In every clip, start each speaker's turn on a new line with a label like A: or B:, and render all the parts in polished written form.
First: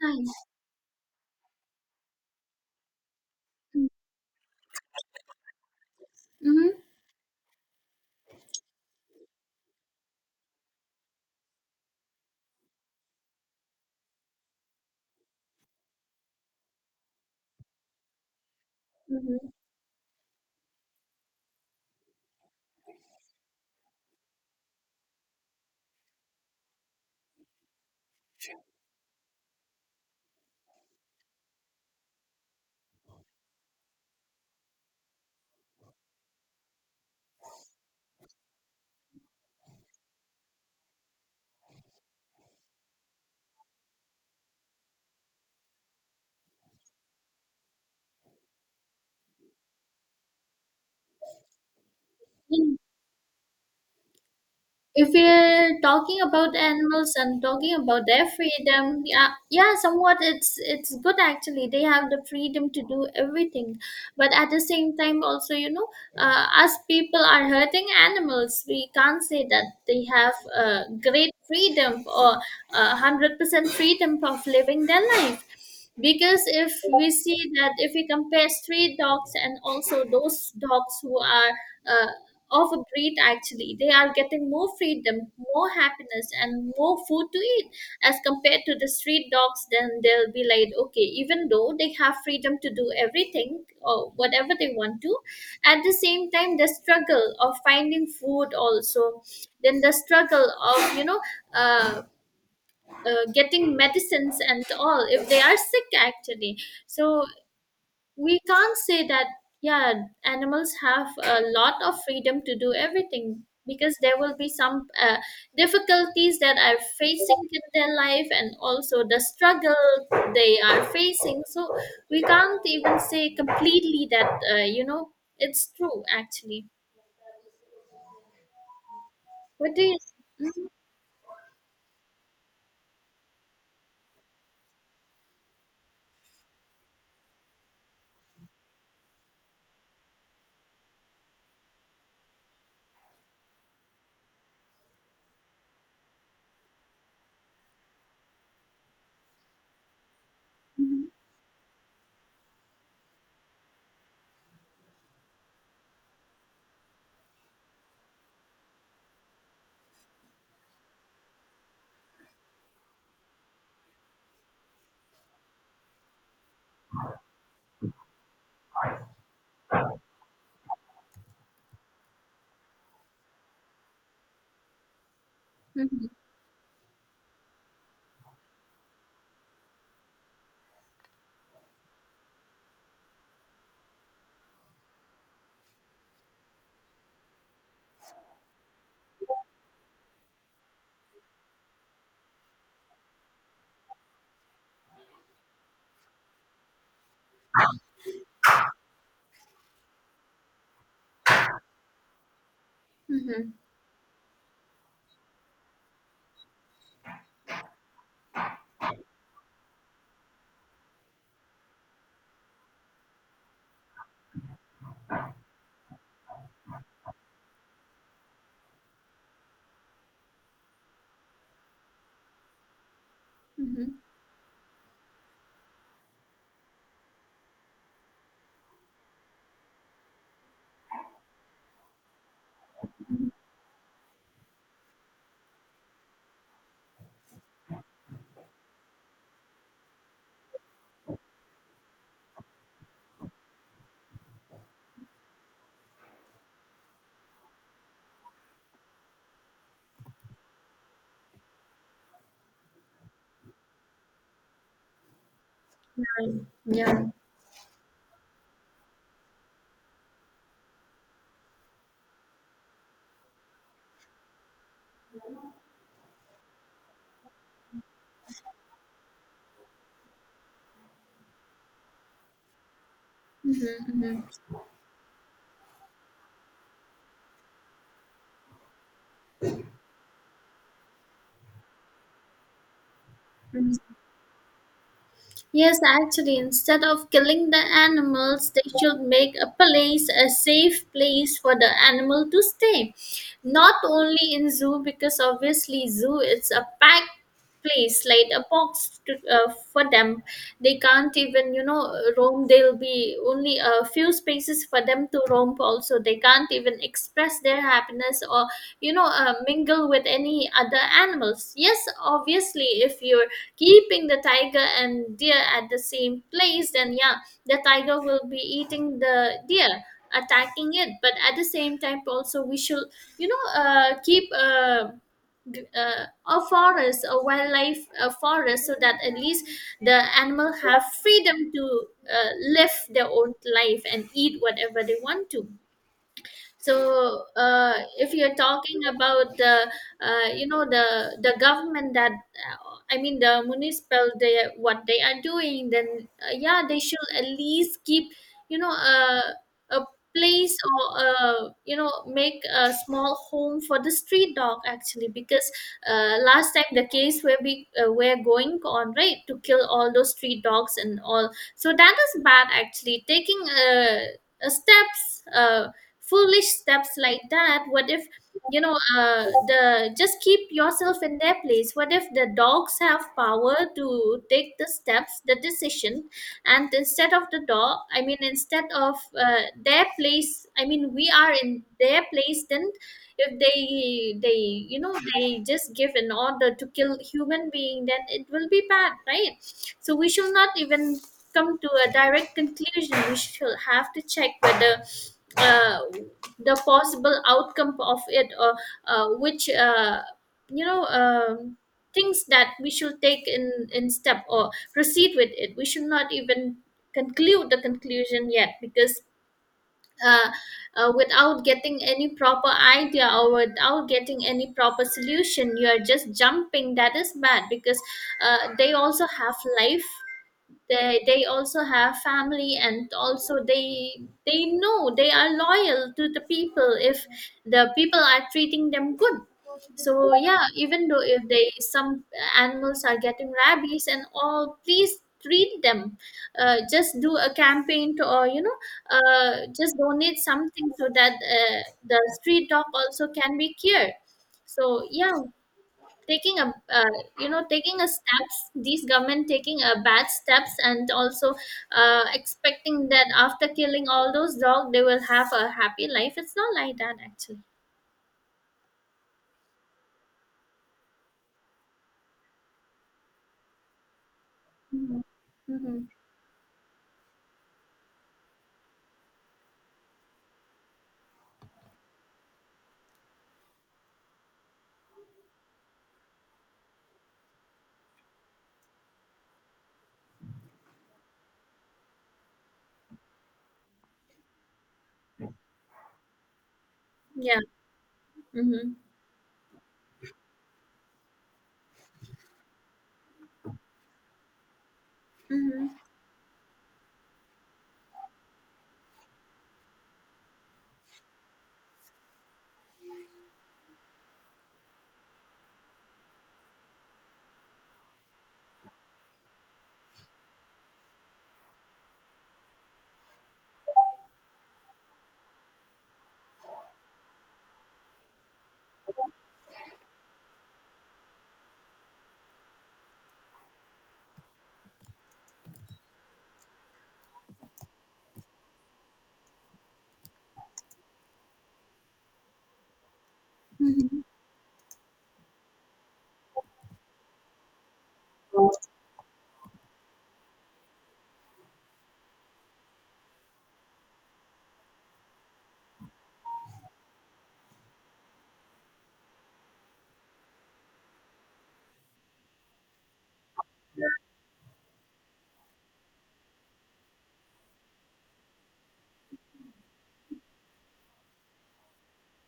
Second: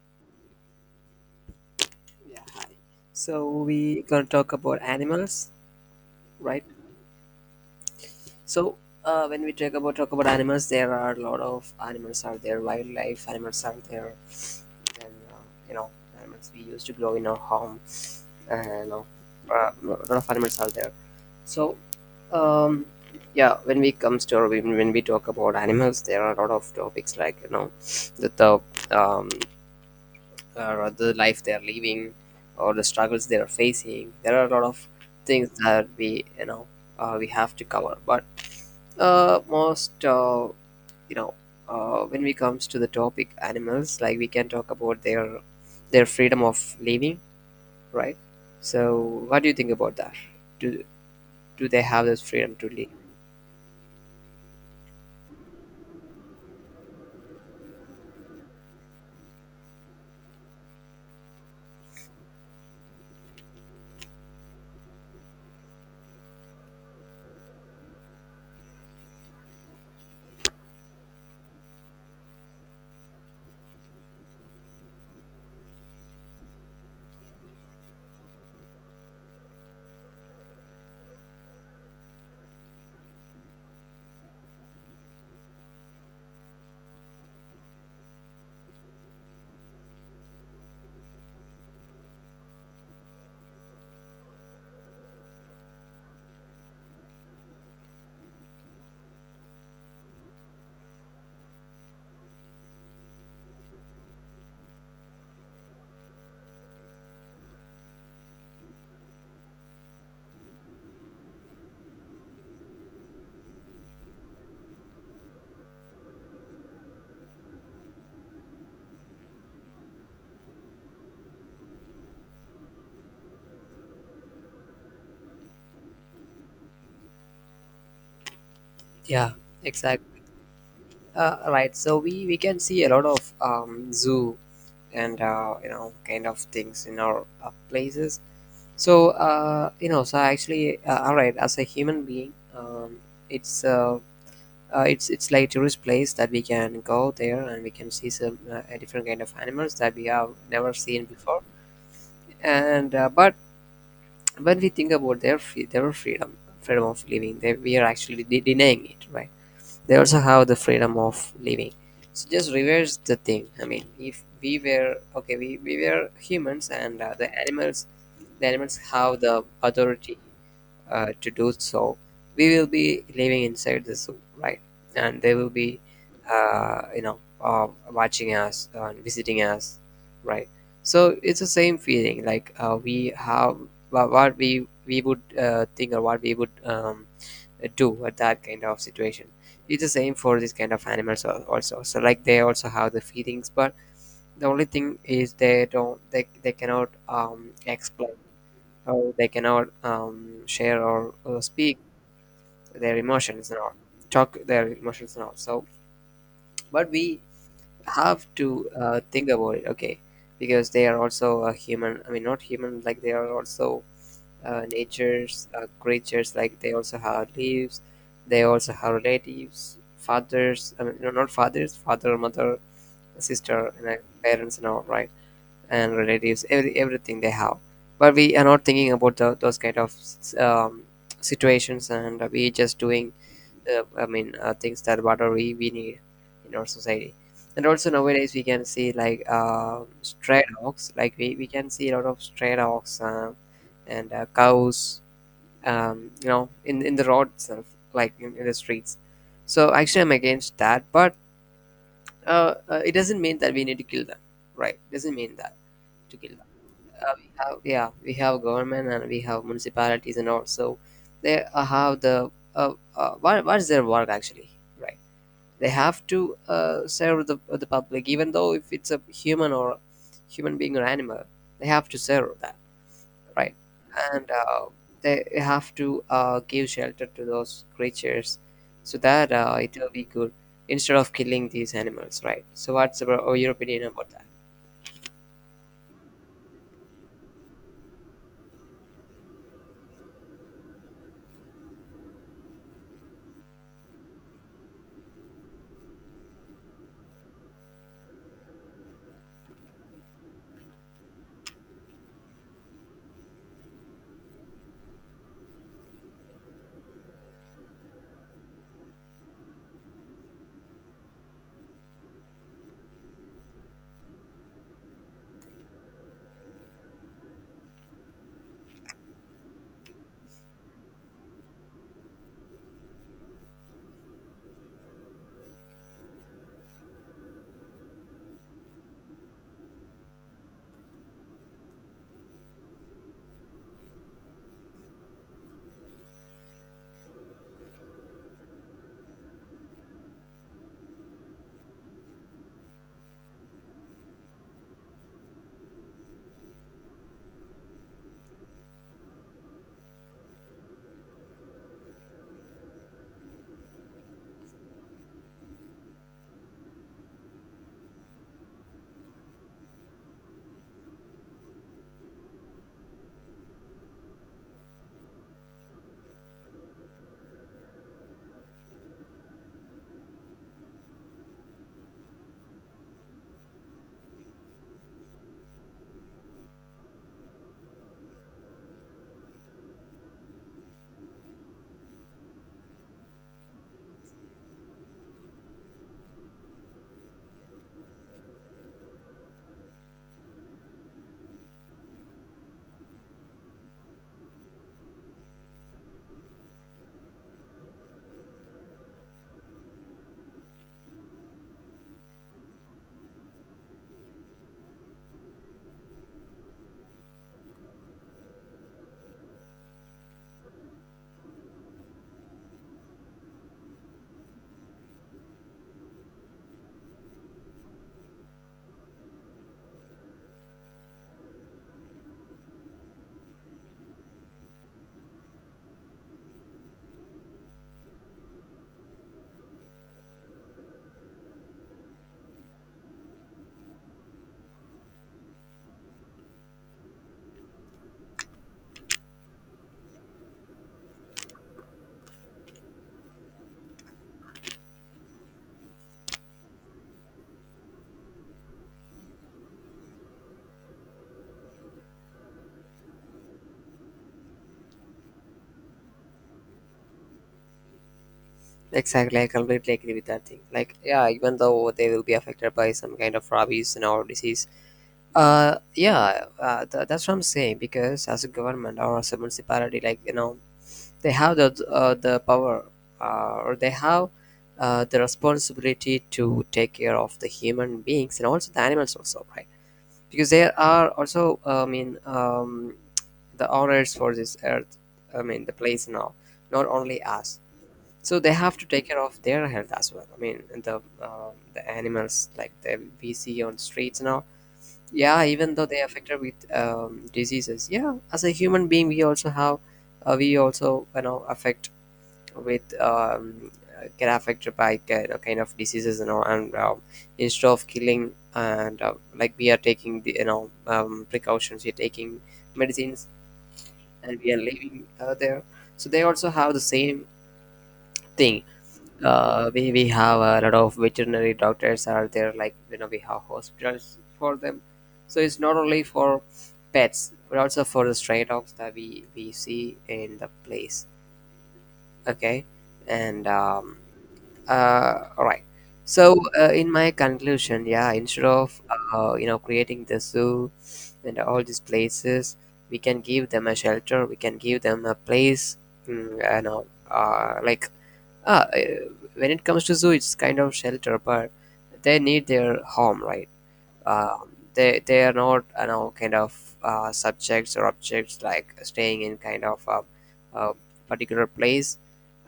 A: Nice.
B: Yeah, hi. So we gonna talk about animals, right?
A: Mm-hmm.
B: So when we talk about animals, there are a lot of animals are there, wildlife animals are there, and animals we used to grow in our home, and
A: hmm
B: a lot of animals are there. So um, yeah, when we comes to or when we talk about animals, there are a lot of topics like you know the Um, or the life they are living or the struggles they are facing. There are a lot of things that we you know we have to cover. But most you know when we comes to the topic animals, like we can talk about their freedom of living, right? So what do you think about that? Do do they have this freedom to live?
A: If we're talking about animals and talking about their freedom, yeah, yeah, somewhat it's good actually. They have the freedom to do everything, but at the same time, also us people are hurting animals. We can't say that they have great freedom or 100% freedom of living their life. Because if we see that, if we compare street dogs and also those dogs who are uh, of a breed, actually they are getting more freedom, more happiness and more food to eat as compared to the street dogs. Then they'll be like okay, even though they have freedom to do everything or whatever they want to, at the same time the struggle of finding food also, then the struggle of uh, getting medicines and all if they are sick actually. So we can't say that yeah, animals have a lot of freedom to do everything, because there will be some difficulties that are facing in their life, and also the struggle they are facing. So we can't even say completely that it's true actually.
B: Yeah,
A: What do you
B: exactly. Right. So we can see a lot of zoo and kind of things in our places. So so actually, all right. As a human being, it's uh, it's like tourist place that we can go there and we can see some a different kind of animals that we have never seen before. And but when we think about their their freedom of living, we are actually denying it, right? They also have the freedom of living. So just reverse the thing. I mean, if we were okay, we were humans and the animals have the authority to do so, we will be living inside the zoo, right? And they will be,
A: mm-hmm,
B: watching us and visiting us, right? So it's the same feeling. Like we have what we would think or what we would do at that kind of situation. It's the same for this kind of animals also. So like they also have the feelings, but the only thing is they cannot explain or they cannot share or speak their emotions
A: mm-hmm,
B: and all, talk their emotions and all. So but we have to think about it, okay, because they are also a human. I mean, not human, like they are also nature's creatures. Like they also have leaves, they also have relatives, fathers, I mean no, not fathers, father, mother, sister and parents and all, right? And relatives, everything they have, but we are not thinking about the those kind of um, situations, and we just doing I mean things that what are we need in our society. And also nowadays we can see like stray dogs, like we can see a lot of stray dogs and cows, you know, in the road itself, like in the streets. So actually I'm against that, but it doesn't mean that we need to kill them, right? Doesn't mean that to kill them.
A: mm-hmm. Yeah.
B: We have, yeah, we have government and we have municipalities, and also they have the what is their work actually, right? They have to serve the public, even though if it's a human or human being or animal, they have to serve that, right.
A: Mm-hmm.
B: And they have to give shelter to those creatures, so that it will be good instead of killing these animals, right? So what's about, oh, your opinion
A: Mm-hmm.
B: about that?
A: Yes, actually, instead of killing the animals, they should make a place, a safe place for the animal to stay. Not only in zoo, because obviously zoo, it's a packed place, like a box to, for them. They can't even, you know, roam. There'll be only a few spaces for them to romp. Also they can't even express their happiness or mingle with any other animals. Yes, obviously if you're keeping the tiger and deer at the same place, then yeah, the tiger will be eating the deer, attacking it. But at the same time also we should, keep a forest, a wildlife, a forest, so that at least the animal have freedom to live their own life and eat whatever they want to. So if you're talking about the the government, that I mean the municipal, they, what they are doing, then yeah, they should at least keep, you know a a place, or make a small home for the street dog actually, because last time the case where we were going on right to kill all those street dogs and all. So that is bad actually, taking steps, uh, foolish steps like that. What if the, just keep yourself in their place. What if the dogs have power to take the steps, the decision, and instead of the dog, I mean instead of their place, I mean we are in their place, then if they they just give an order to kill human being, then it will be bad, right? So we should not even come to a direct conclusion, we should have to check whether uh, the possible outcome of it, or which you know um, things that we should take in step or proceed with it. We should not even conclude the conclusion yet because. Uh, Without getting any proper idea, or without getting any proper solution, you are just jumping. That is bad because they also have life, they also have family, and also they know they are loyal to the people if the people are treating them good. So yeah, even though if they some animals are getting rabies and all, please treat them. Just do a campaign to, or just donate something so that the street dog also can be cured. So yeah, taking a taking a steps, these government taking a bad steps. And also expecting that after killing all those dogs they will have a happy life, it's not like that actually.
B: Exactly. I completely agree with that thing. Like yeah, even though they will be affected by some kind of rabies and or disease,
A: Mhm. Mhm.
B: that's what I'm saying. Because as a government or as a municipality, like you know, they have the power, or they have the responsibility to take care of the human beings and also the animals also, right? Because there are also, I mean, the owners for this earth, I mean, the place now, not only us.
A: Yeah.
B: So they have to
A: Mm-hmm.
B: take care of their health as well. I mean, the animals, like the we see on streets now. Yeah, even though
A: Mm.
B: they affected with diseases. Yeah, as a human being, we also have, we also you know affect with get affected by kind of diseases, you know. And instead of killing, and like we are taking the you know precautions, we're taking medicines and we are living there. So they also have the same thing. We have a lot of veterinary doctors are there. Like you know, we have hospitals for them. So it's not only for pets, but also for the stray dogs that we see in the place. Okay. And
A: Mhm.
B: All right. So, in my conclusion, yeah, instead of creating the zoo and all these places, we can give them a shelter. We can give them a place. You know, uh, uh, when it comes to zoo, it's kind of shelter, but they need their home, right? They are not you know kind of subjects or objects, like staying in kind of a particular place.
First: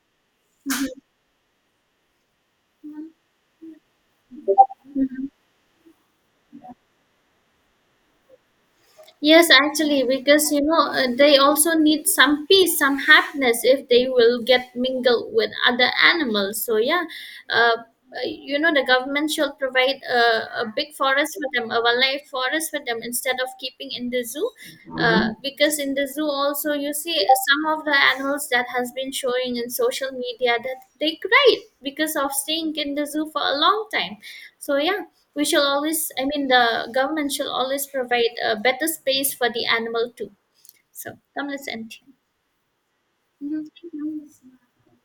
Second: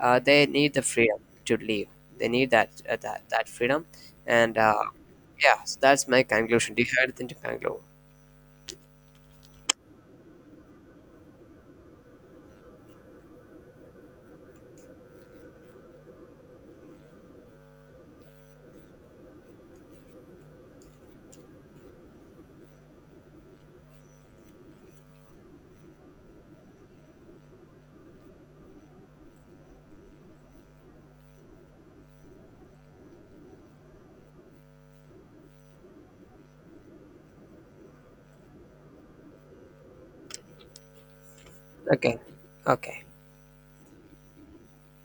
B: They need the freedom to leave. They need that freedom. And
A: Mm-hmm.
B: yeah, so that's my conclusion. Do you have anything to conclude?
A: Yes, actually, because they also need some peace, some happiness if they will get mingled with other animals. So yeah, uh, uh, the government should provide a big forest for them, a wildlife forest for them, instead of keeping in the zoo, because in the zoo also you see some of the animals that has been showing in social media that they cried because of staying in the zoo for a long time. So yeah, we shall always, I mean, the government shall always provide a better space for the animal too. So come, let's end here.
B: Okay. Okay.
A: Mhm. Thank you.